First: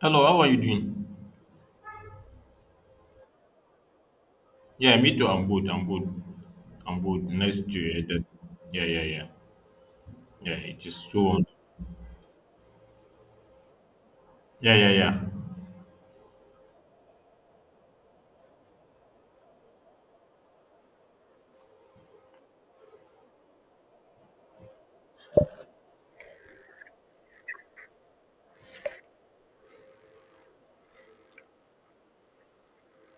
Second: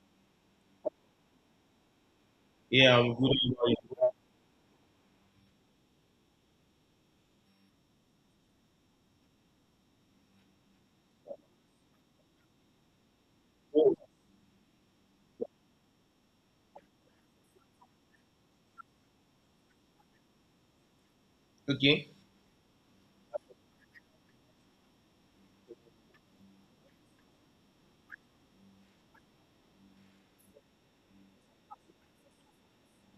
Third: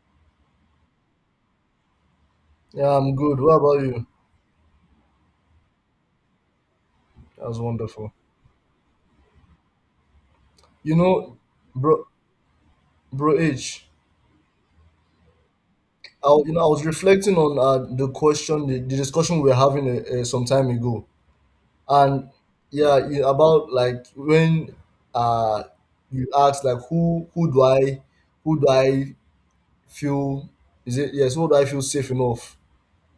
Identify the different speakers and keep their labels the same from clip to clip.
Speaker 1: Hello, how are you doing?
Speaker 2: Yeah,
Speaker 3: Yeah, I'm
Speaker 2: I'm
Speaker 3: good.
Speaker 2: good. What
Speaker 3: How are
Speaker 2: about you?
Speaker 3: you?
Speaker 1: Yeah, me too. I'm good. I'm good.
Speaker 2: That
Speaker 1: Nice
Speaker 2: was
Speaker 1: to hear
Speaker 2: wonderful.
Speaker 1: that. Yeah, yeah, yeah. Yeah, it
Speaker 2: You
Speaker 1: is
Speaker 2: know,
Speaker 1: so.
Speaker 2: bro, bro H,
Speaker 1: Yeah, yeah, yeah.
Speaker 2: I was reflecting on the question, the discussion we were having some time ago,
Speaker 3: Okay.
Speaker 2: and yeah, you, about like when uh you asked like who do I feel, is it, yes, who do I feel safe enough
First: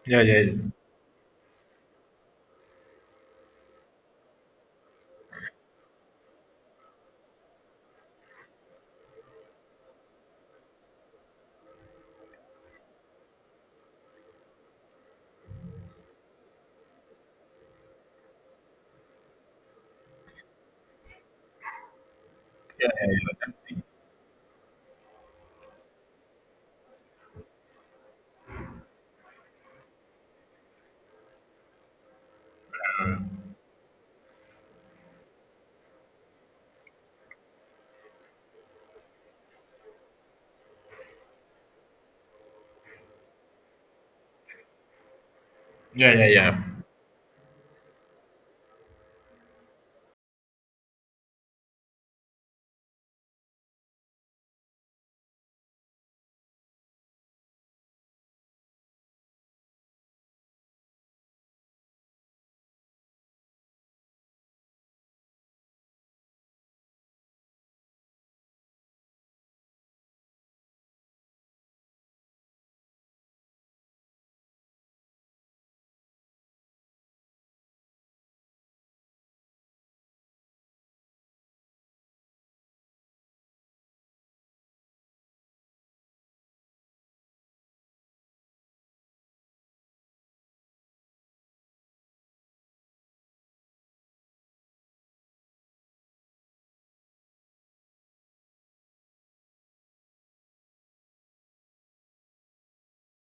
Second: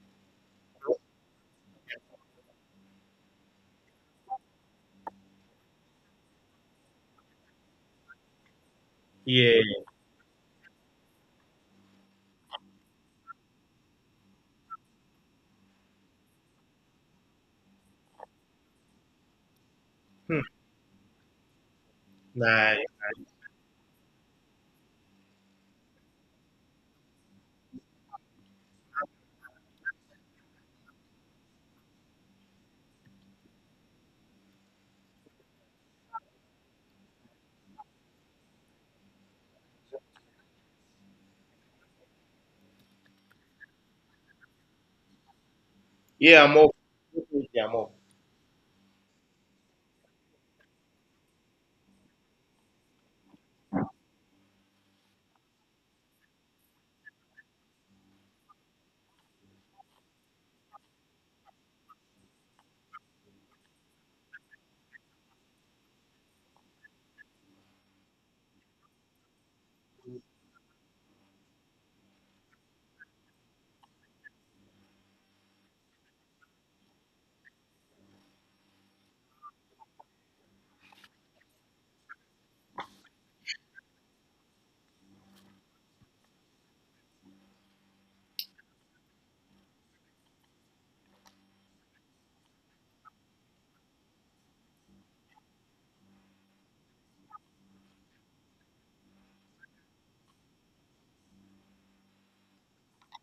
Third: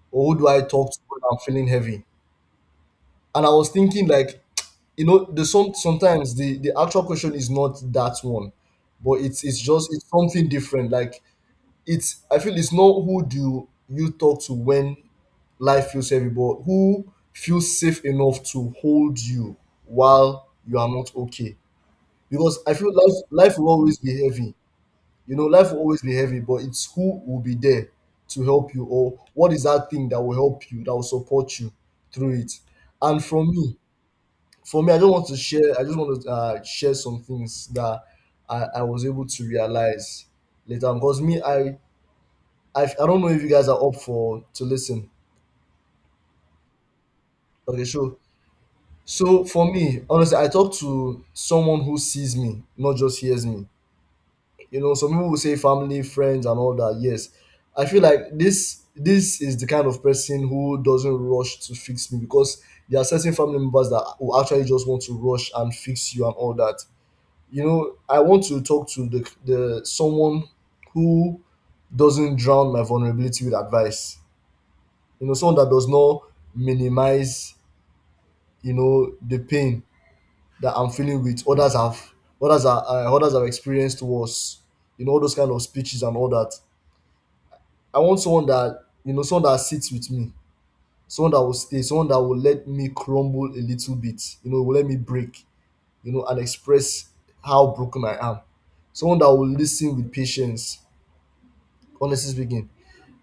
Speaker 1: Yeah,
Speaker 2: or
Speaker 1: yeah,
Speaker 2: who do
Speaker 1: yeah,
Speaker 2: I talk to when I'm feeling heavy, and I was thinking like, you know, the sometimes the actual question is not that one but it's it's
Speaker 3: Yeah.
Speaker 2: just it's something different, like it's I feel it's not who do you talk to when life feels heavy but who feels safe enough to hold you
Speaker 3: Hmm.
Speaker 2: while you are not okay, because I
Speaker 3: Nice,
Speaker 2: feel life
Speaker 3: nice.
Speaker 1: yeah,
Speaker 2: life will always be heavy. You know, life will always be heavy, but it's who will be there to help you, or what is that thing that will help you, that will support you through it. And for me, for me, I just want to share. I just want to share some things that I was able to realize later on. Because me, I, I don't know if you guys are up for to listen.
Speaker 1: yeah, yeah,
Speaker 3: Yeah,
Speaker 1: yeah,
Speaker 3: I'm up. Yeah, I'm
Speaker 2: Okay,
Speaker 3: up.
Speaker 2: sure. So for me, honestly, I talk to someone who sees me, not just hears me. You know, some people will say family, friends, and all that. Yes, I feel like this is the kind of person who doesn't rush to fix me, because there are certain family members that will actually just want to rush and fix you and all that. You know, I want to talk to the someone who doesn't drown my vulnerability with advice. You know, someone that does not minimize, you know, the pain that I'm feeling with others have, others are, others have experienced worse. You know, all those kind of speeches and all that. I want someone that, you know, someone that sits with me, someone that will stay, someone that will let me crumble a little bit. You know, will let me break. You know, and express how broken I am. Someone that will listen with patience, honestly speaking.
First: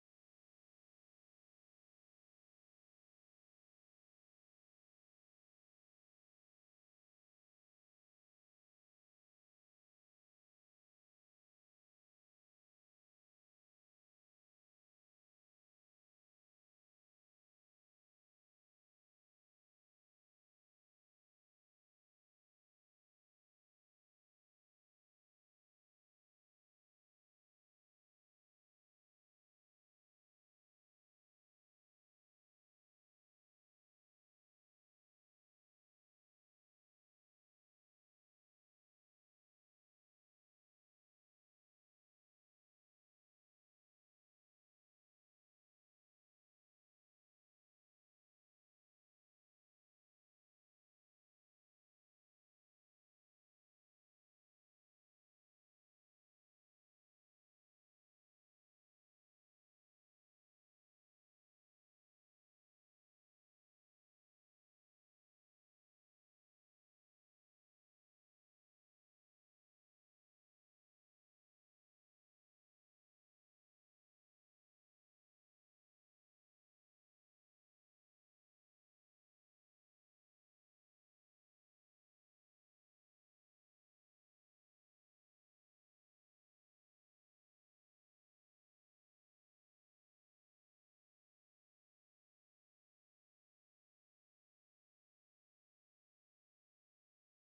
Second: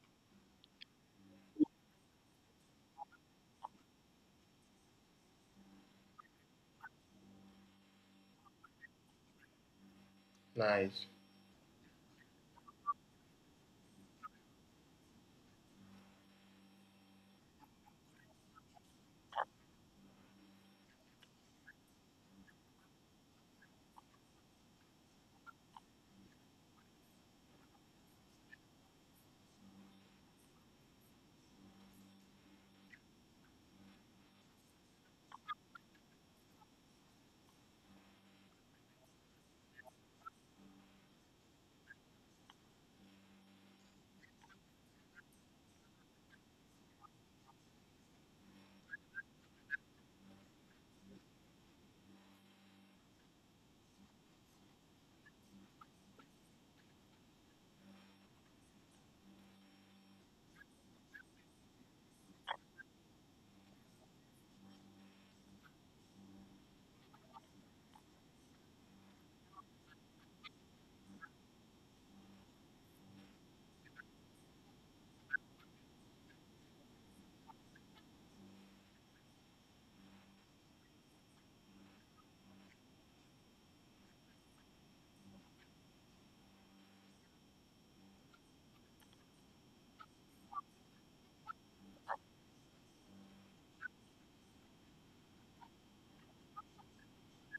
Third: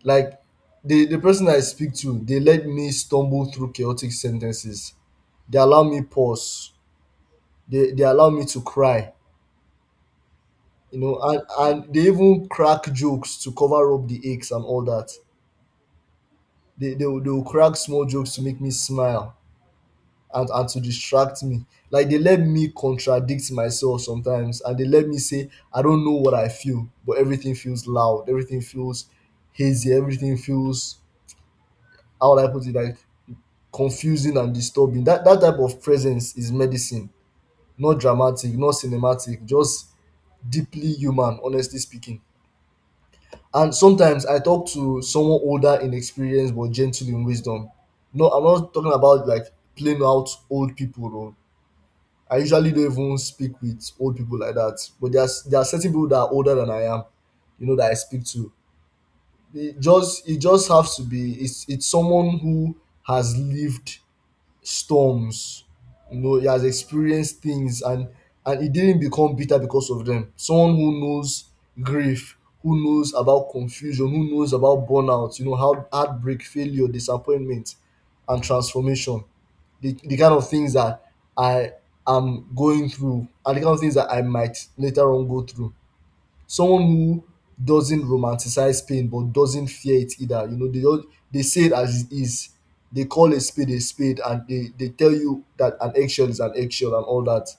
Speaker 2: Like the person I speak to, they let me stumble through chaotic sentences. They allow me pause. They allow me to cry. You
Speaker 3: Nice.
Speaker 2: know, and they even crack jokes to cover up the aches and all that. They will crack small jokes to make me smile and to distract me. Like they let me contradict myself sometimes, and they let me say I don't know what I feel, but everything feels loud, everything feels hazy, everything feels, how would I put it? Like confusing and disturbing. That that type of presence is medicine. Not dramatic, not cinematic, just deeply human, honestly speaking. And sometimes I talk to someone older in experience but gentle in wisdom. No, I'm not talking about like plain out old people though. I usually don't even speak with old people like that. But there's, there are certain people that are older than I am, you know, that I speak to. It just has to be, it's someone who has lived storms, you know, he has experienced things, and he didn't become bitter because of them. Someone who knows grief, who knows about confusion, who knows about burnout, you know, how heartbreak, failure, disappointment, and transformation, the kind of things that I am going through, and the kind of things that I might later on go through. Someone who doesn't romanticize pain but doesn't fear it either. You know, they don't, they say it as it is. They call a spade a spade, and they tell you that an eggshell is an eggshell and all that.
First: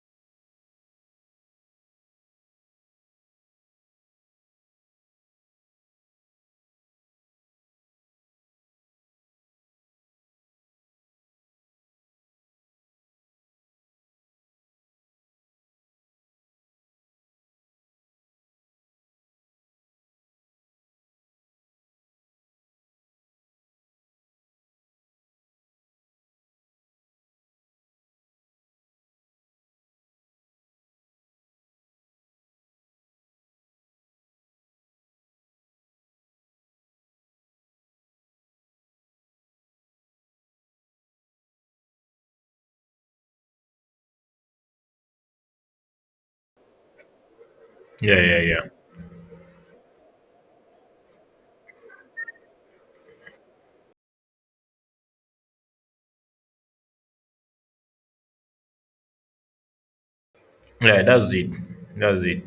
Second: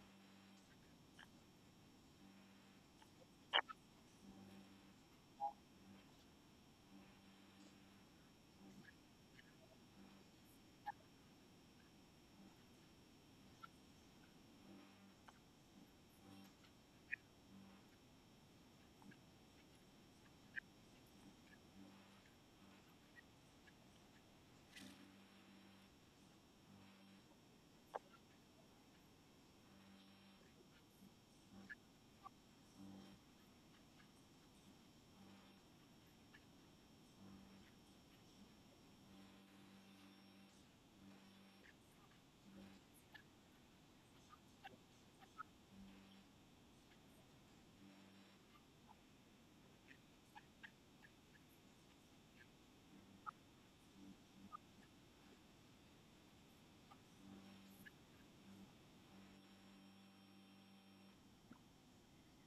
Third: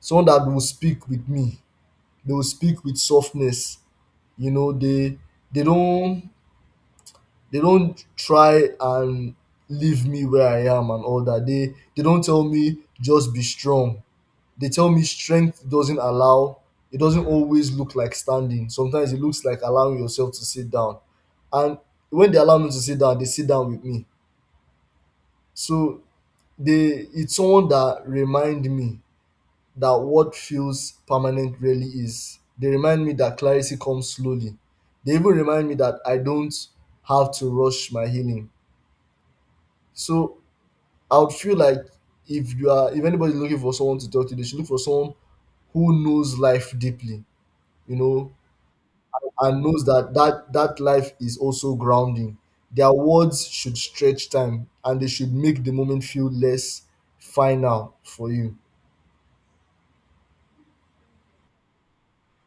Speaker 2: Someone that will speak with me, they will speak with softness. You know, they don't, they don't try and leave me where I am and all that. They don't tell me just be strong, they tell me strength doesn't allow, it doesn't always look like standing, sometimes it looks like allowing yourself to sit down. And when they allow me to sit down, they sit down with me. So they, it's someone that remind me that what feels permanent really is, they remind me that clarity comes slowly, they even remind me that I don't have to rush my healing. So I would feel like, if you are, if anybody looking for someone to talk to, they should look for someone who knows life deeply, you
Speaker 1: yeah,
Speaker 2: know,
Speaker 1: yeah. Yeah,
Speaker 2: and knows that that, that life is also grounding. Their words should stretch time, and they should make the moment feel less final for you.
Speaker 1: yeah, that's it. That's it.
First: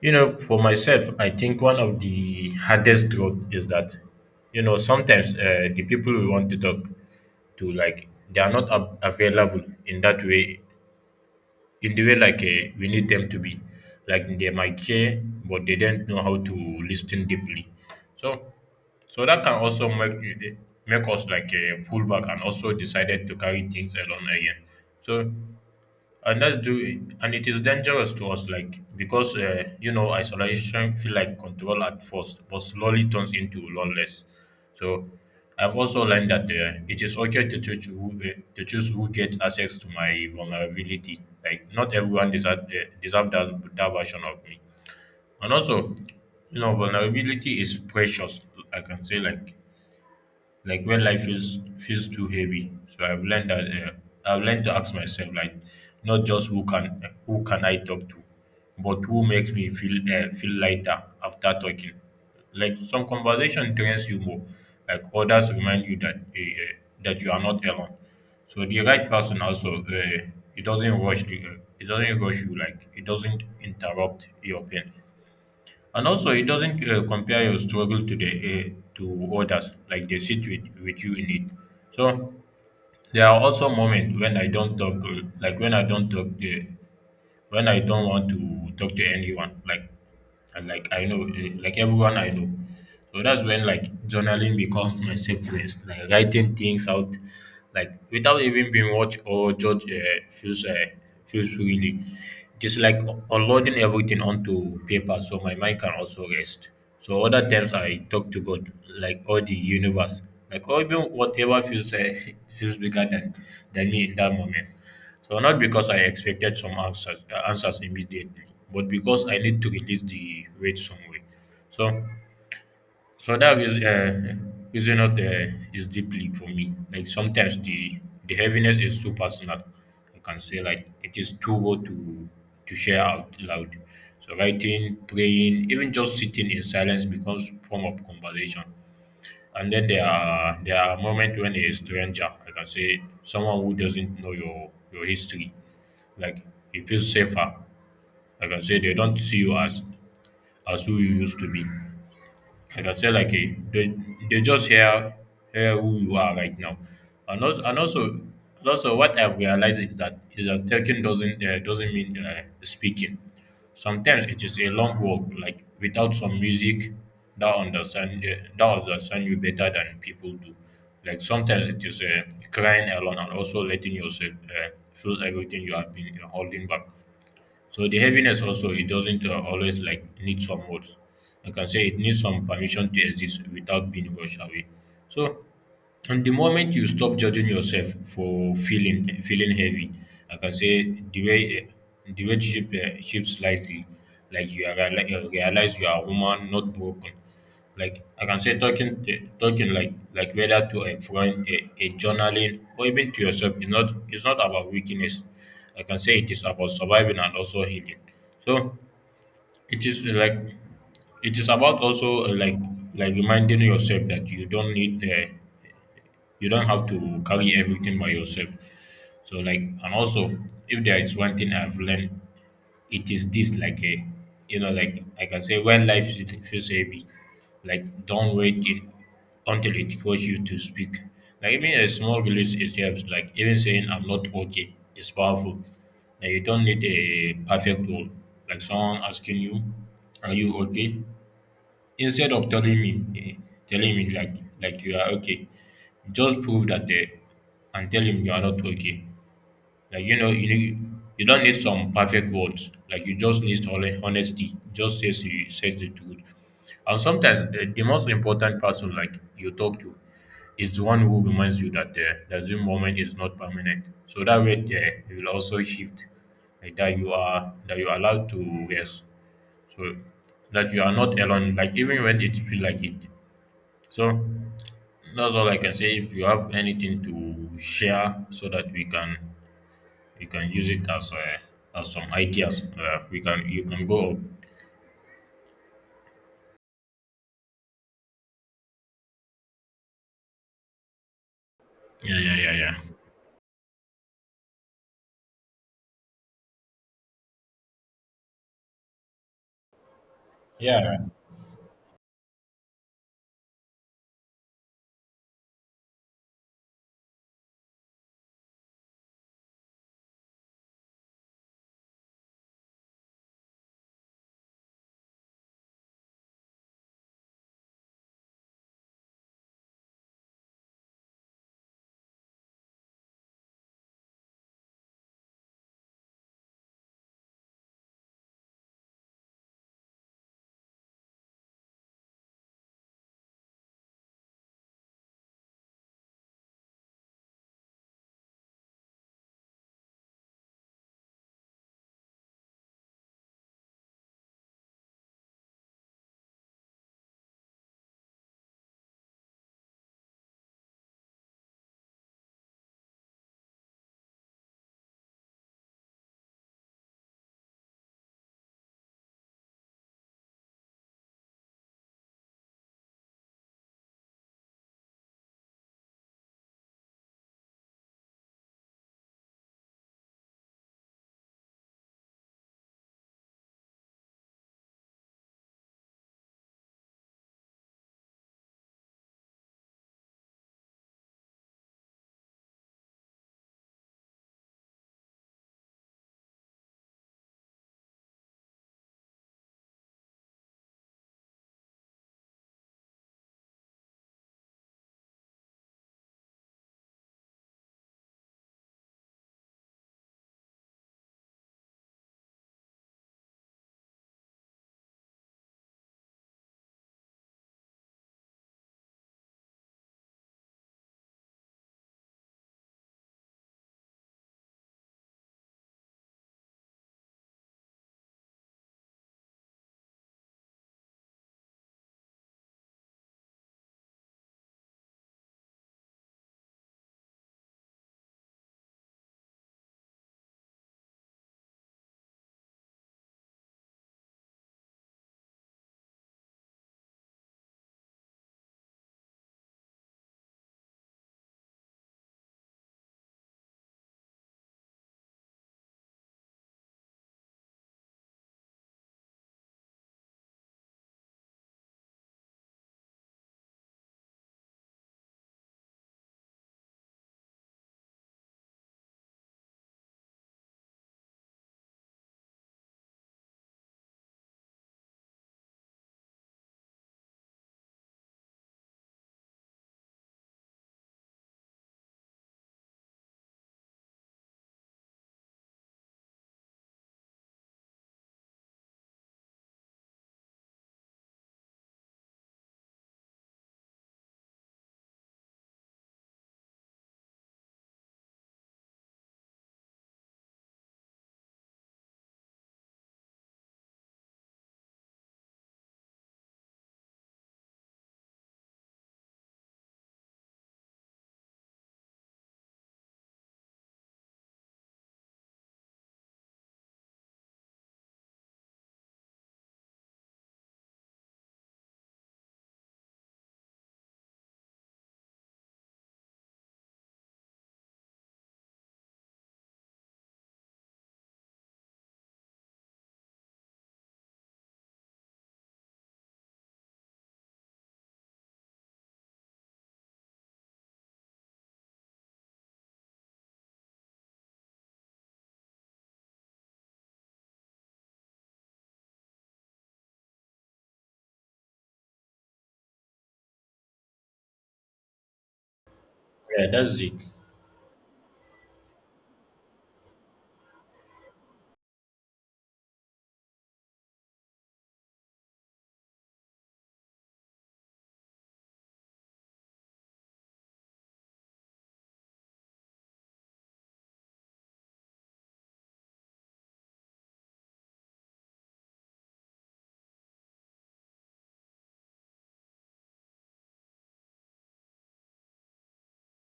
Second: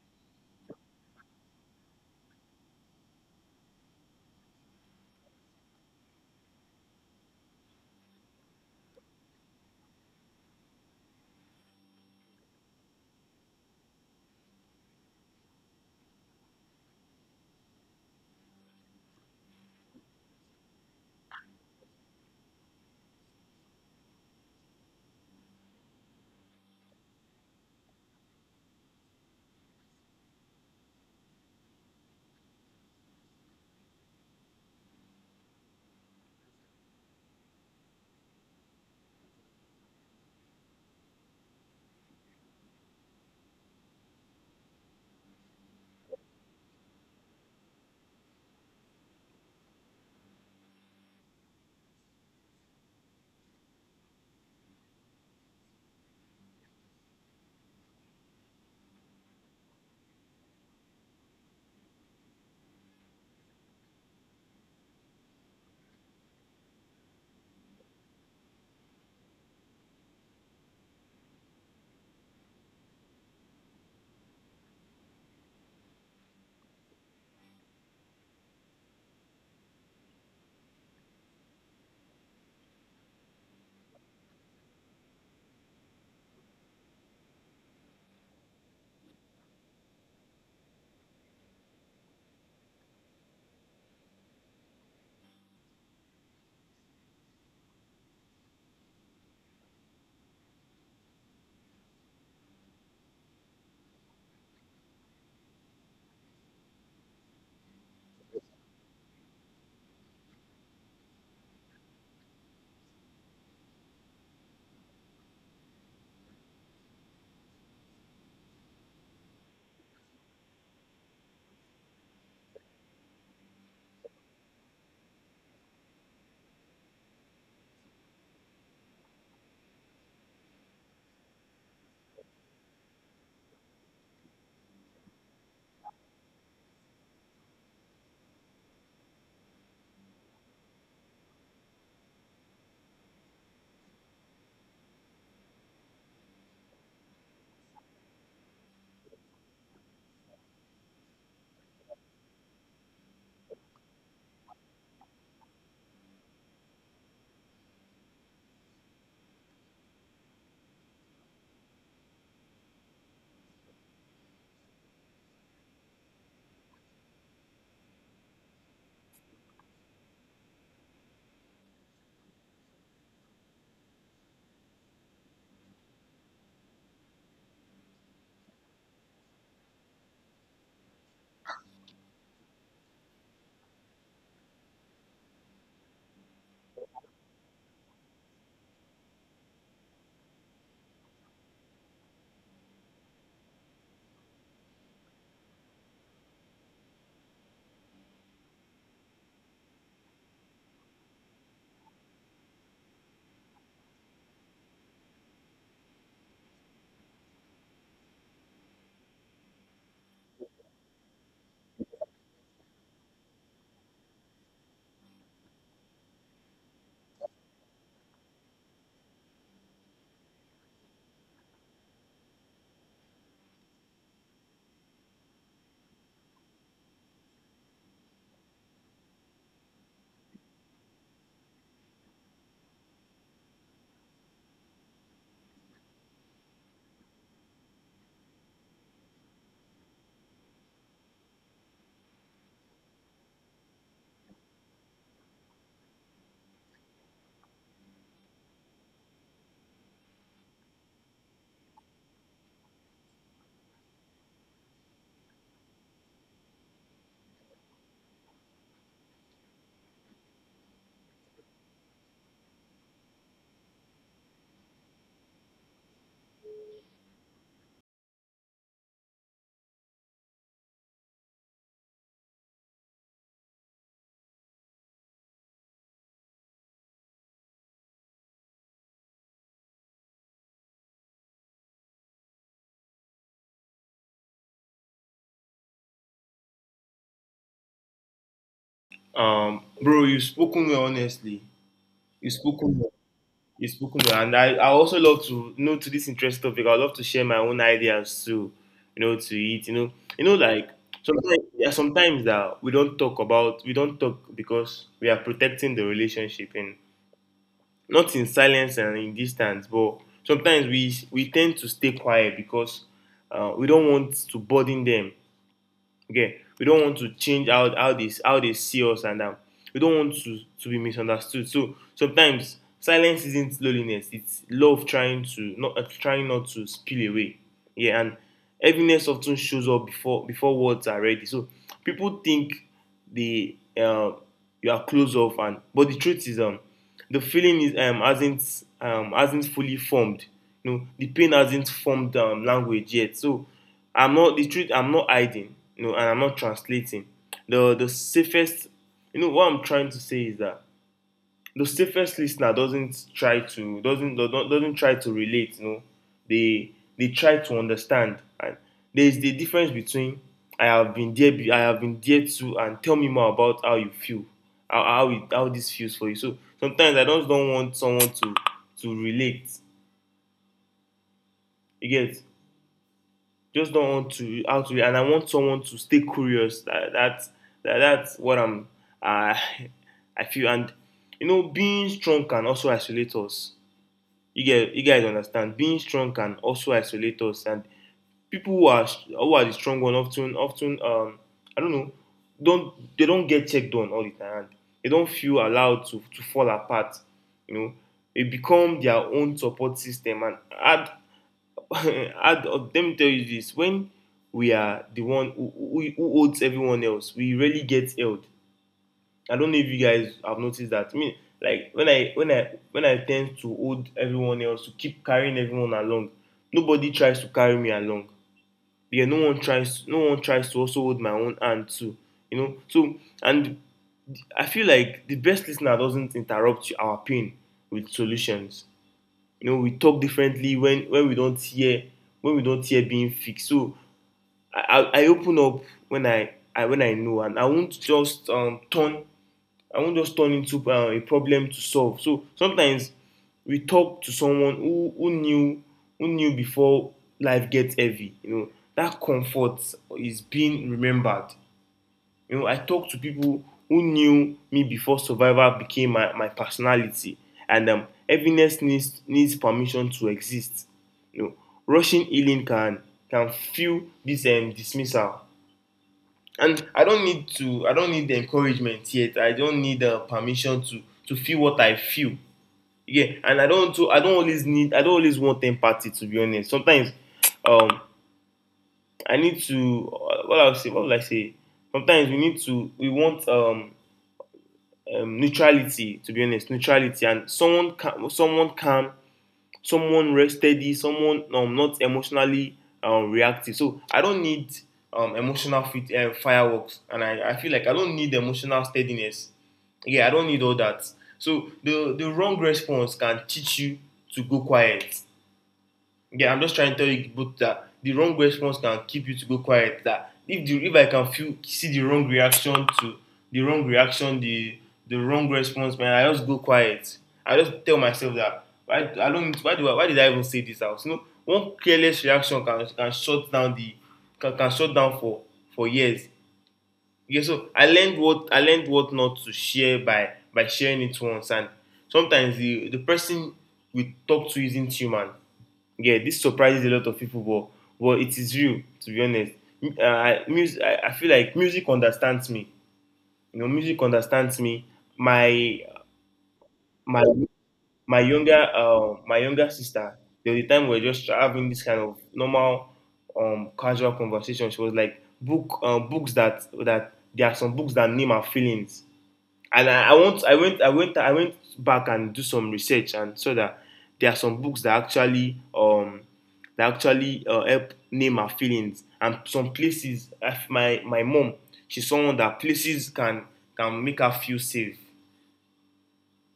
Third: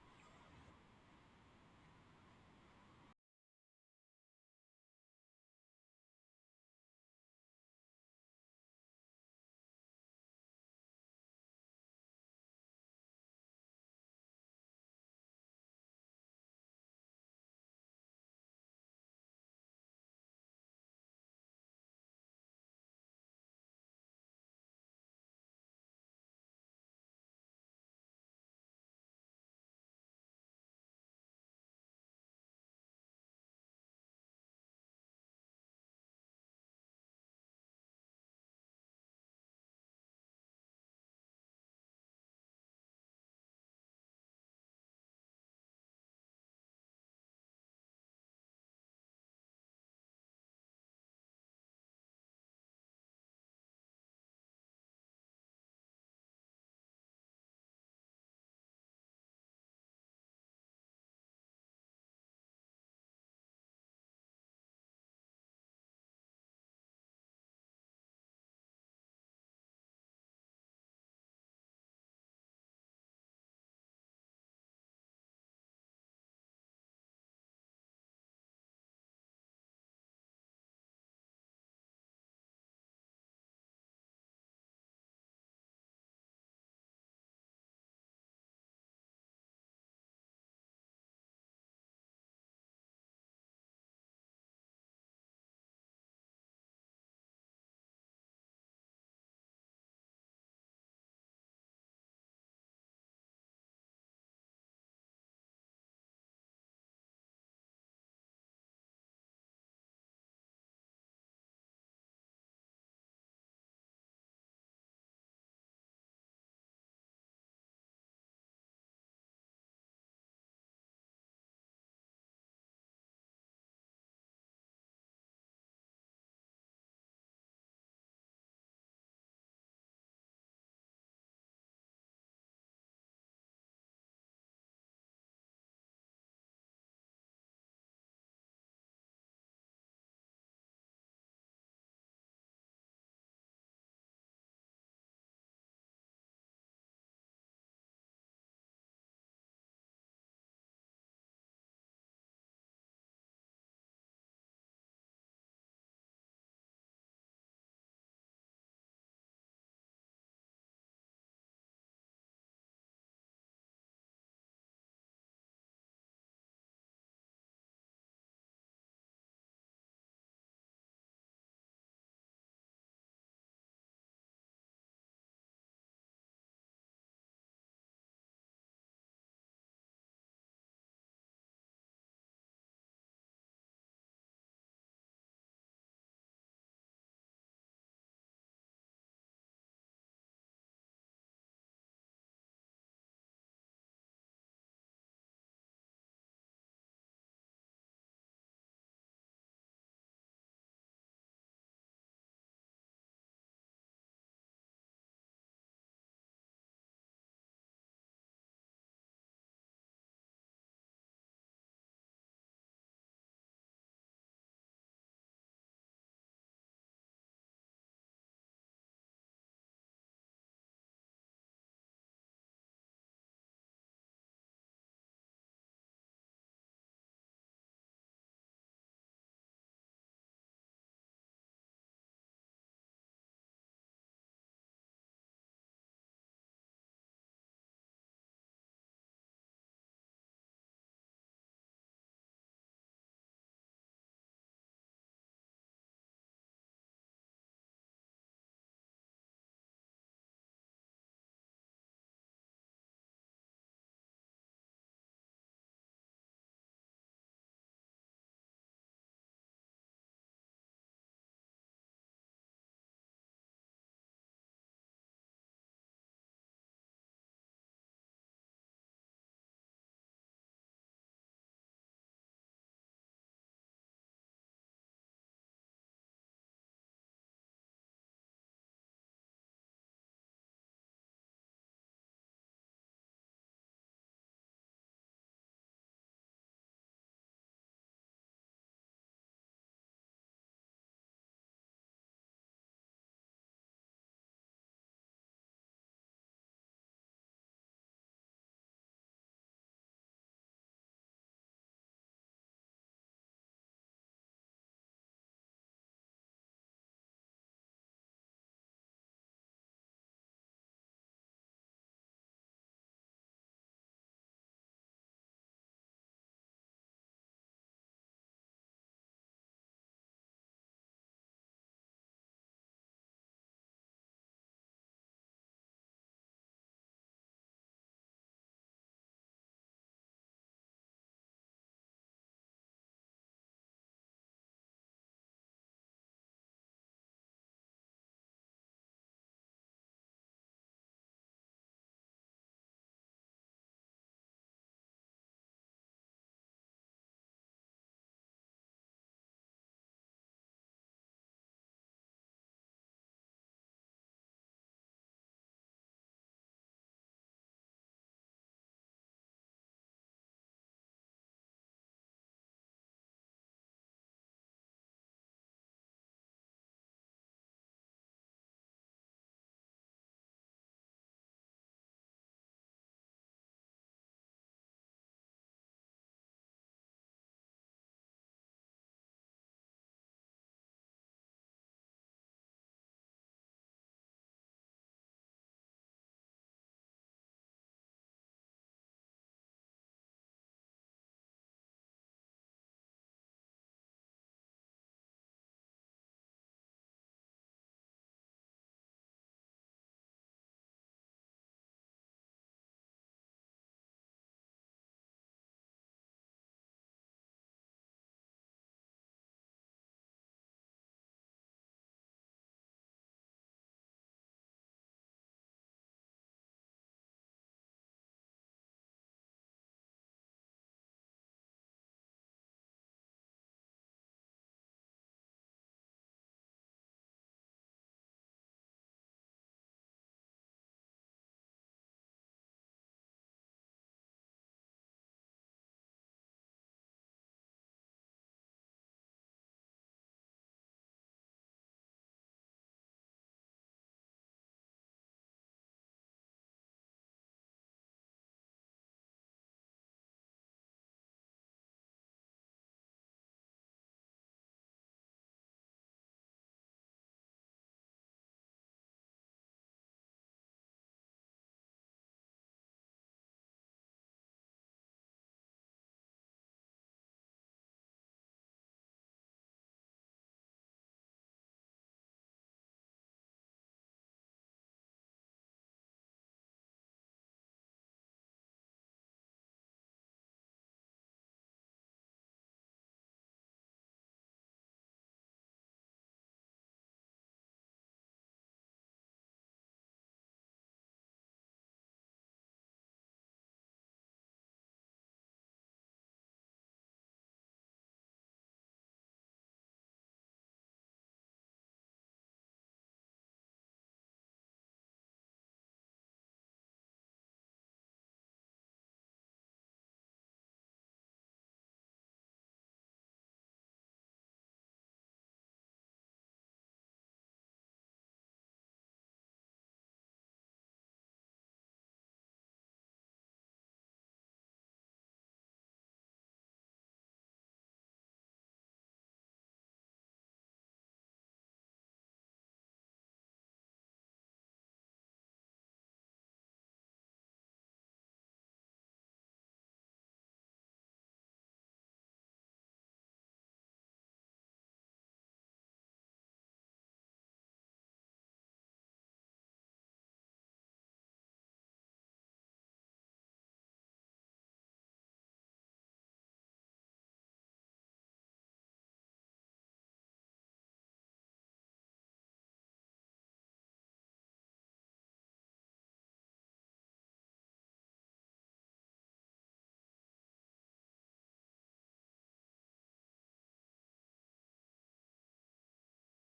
Speaker 1: You know, for myself, I think one of the hardest truth is that, you know, sometimes the people we want to talk to, like, they are not available in that way in the way like we need them to be. Like they might care, but they don't know how to listen deeply. So, so that can also make us like pull back and also decided to carry things alone again. So and that's do and it is dangerous to us like because you know isolation feel like control at first but slowly turns into loneliness, so I've also learned that it is okay to choose who gets access to my vulnerability like not everyone deserve, deserve that, that version of me and also you know vulnerability is precious. I can say like when life feels too heavy. So I've learned that I've learned to ask myself like not just who can I talk to, but who makes me feel feel lighter after talking. Like some conversation drains you more, like others remind you that that you are not alone. So the right person also it doesn't rush you like it doesn't interrupt your pain. And also, it doesn't compare your struggle to the to others, like they sit with you in it. So there are also moments when I don't talk, like when I don't talk, when I don't want to talk to anyone, like and like I know, eh, like everyone I know. So that's when like journaling becomes my safe place. Like writing things out, like without even being watched or judged, feels feels really just like unloading everything onto paper, so my mind can also rest. So other times I talk to God, like or the universe, like or even whatever feels feels bigger than me in that moment. So not because I expected some answers immediately, but because I need to release the weight some way. So, so that is reason not is deeply for me. Like sometimes the heaviness is too personal. I can say like it is too raw to share out loud. So writing, praying, even just sitting in silence becomes form of conversation. And then there are moments when a stranger, I can say someone who doesn't know your history, like you feel safer. Like I say, they don't see you as who you used to be. Like I say, like eh, they just hear hear who you are right now, and also what I've realized is that talking doesn't mean speaking. Sometimes it is a long walk, like without some music that understand you better than people do. Like sometimes it is crying alone and also letting yourself feel everything you have been you holding back, so the heaviness also it doesn't always like need some words. I can say it needs some permission to exist without being rushed away. So and the moment you stop judging yourself for feeling heavy, like I can say the way shifts slightly, like you are like you realize you are a woman, not broken. Like I can say talking talking like whether to a friend, a journaling, or even to yourself is not it's not about weakness. I can say it is about surviving and also healing. So it is like it is about also like reminding yourself that you don't need you don't have to carry everything by yourself, so like and also if there is one thing I've learned, it is this, like a you know like I say when feels heavy, like don't wait it until it forces you to speak. Like even a small release it helps. Like even saying I'm not okay is powerful. Like you don't need a perfect world. Like someone asking you, are you okay? Instead of telling me eh, telling me like you are okay, just prove that they and tell him you are not okay. Like you know, you don't need some perfect words. Like you just need honesty. Just say you say the truth. And sometimes the most important person like you talk to is the one who reminds you that that the moment is not permanent. So that way you will also shift. Like that you are allowed to rest. So that you are not alone. Like even when it feel like it. So that's all I can say. If you have anything to share, so that we can use it as some ideas, we can you can go.
Speaker 3: Bro, you've spoken well, honestly.
Speaker 1: Yeah,
Speaker 3: You've
Speaker 1: yeah, yeah,
Speaker 3: spoken
Speaker 1: yeah.
Speaker 3: well. You've spoken well. And I also love to, you know, to this interest topic. I love to share my own ideas too, you know, to it, you know. You know, like,
Speaker 1: Yeah,
Speaker 3: sometimes, there are sometimes that we don't talk about, we don't talk because we are protecting the relationship and not in silence and in distance, but sometimes we tend to stay quiet because we don't want to burden them. Okay, we don't want to change out how they see us, and we don't want to be misunderstood. So sometimes silence isn't loneliness; it's love trying to not trying not to spill away. Yeah, and heaviness often shows up before words are ready. So people think they you are closed off, and but the truth is the feeling is hasn't fully formed. You know, the pain hasn't formed language yet. So I'm not the truth. I'm not hiding. You know, and I'm not translating. The safest. You know what I'm trying to say is that the safest listener doesn't try to relate, you know. They try to understand. And there is the difference between I have been there too, and tell me more about how you feel, how it how this feels for you. So sometimes I just don't want someone to relate. You get, just not want to how to, and I want someone to stay curious. That's what I'm uh, I feel. And you know, being strong can also isolate us. You get, you guys understand. Being strong can also isolate us, and people who are the strong one, often I don't know, don't they don't get checked on all the time. They don't feel allowed to fall apart. You know, they become their own support system. And add add let me tell you this: when we are the one who, who holds everyone else, we really get held. I don't know if you guys have noticed that. I mean, like when I tend to hold everyone else, to keep carrying everyone along, nobody tries to carry me along. Yeah, no one tries to also hold my own hand too. You know? So, and I feel like the best listener doesn't interrupt our pain with solutions. You know, we talk differently when we don't hear, when we don't hear being fixed. So I, I open up when I know, and I won't just turn, I won't just turn into a problem to solve. So sometimes we talk to someone who, who knew before life gets heavy. You know, that comfort is being remembered. You know, I talk to people who knew me before survival became my personality, and heaviness needs permission to exist. You know, rushing healing can feel this dismissal. And I don't need the encouragement yet. I don't need the permission to feel what I feel. Yeah, and I don't always need, I don't always want empathy, to be honest. Sometimes, um I need to what I'll say what will I say sometimes we need to, we want neutrality, to be honest. Neutrality and someone calm, someone steady, someone not emotionally reactive. So I don't need emotional fireworks, and I feel like I don't need emotional steadiness. Yeah, I don't need all that. So the wrong response can teach you to go quiet. Yeah, I'm just trying to tell you both that the wrong response can keep you to go quiet. That if the if I can feel, see the wrong reaction to the wrong reaction, the wrong response, man, I just go quiet. I just tell myself that, why I don't why do why did I even say this out? You know, one careless reaction can shut down the, can shut down for years. Yeah, so I learned what not to share by sharing it once. And sometimes the person we talk to isn't human. Yeah, this surprises a lot of people, but it is real, to be honest. M- Uh, Music, I feel like music understands me. You know, music understands me. My
Speaker 1: yeah. That's it.
Speaker 3: my my younger sister. There was a time we were just having this kind of normal, casual conversation. She was like, books that there are some books that name our feelings. And I want I went I went I went back and do some research, and so that there are some books that actually help name her feelings, and some places. My mom, she's someone that places can make her feel safe.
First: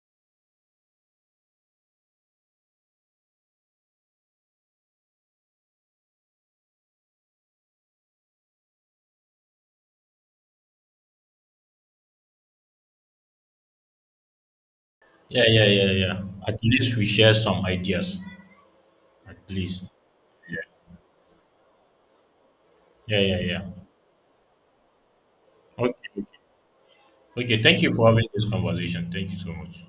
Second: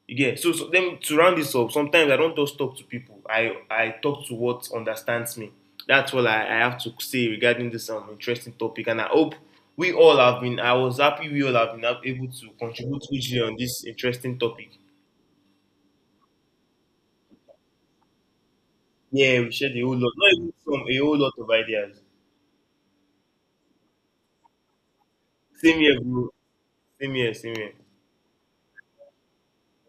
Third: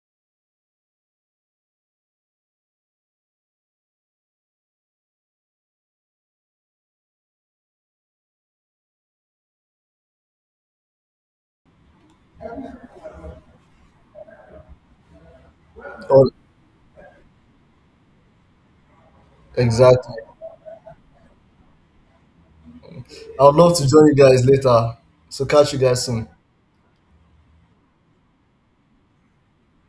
Speaker 3: Yeah, so, so then to round this up, sometimes I don't just talk to people. I talk to what understands me. That's all I have to say regarding this interesting topic, and I hope we all have been. I was happy we all have been able to contribute hugely on this interesting topic.
Speaker 1: Yeah, yeah, yeah, yeah.
Speaker 2: Oh,
Speaker 1: At least we share some ideas. At
Speaker 3: Yeah, we shared a
Speaker 1: least.
Speaker 3: whole lot,
Speaker 2: exactly.
Speaker 3: not even some, a whole lot of ideas.
Speaker 1: Yeah, yeah, yeah,
Speaker 2: I would
Speaker 1: yeah.
Speaker 2: love to join you guys later. So catch
Speaker 3: Same
Speaker 2: you
Speaker 3: here,
Speaker 2: guys
Speaker 1: Okay.
Speaker 3: bro.
Speaker 2: soon.
Speaker 3: Same here, same
Speaker 1: Okay.
Speaker 3: here.
Speaker 1: Thank you for having this conversation. Thank you so much.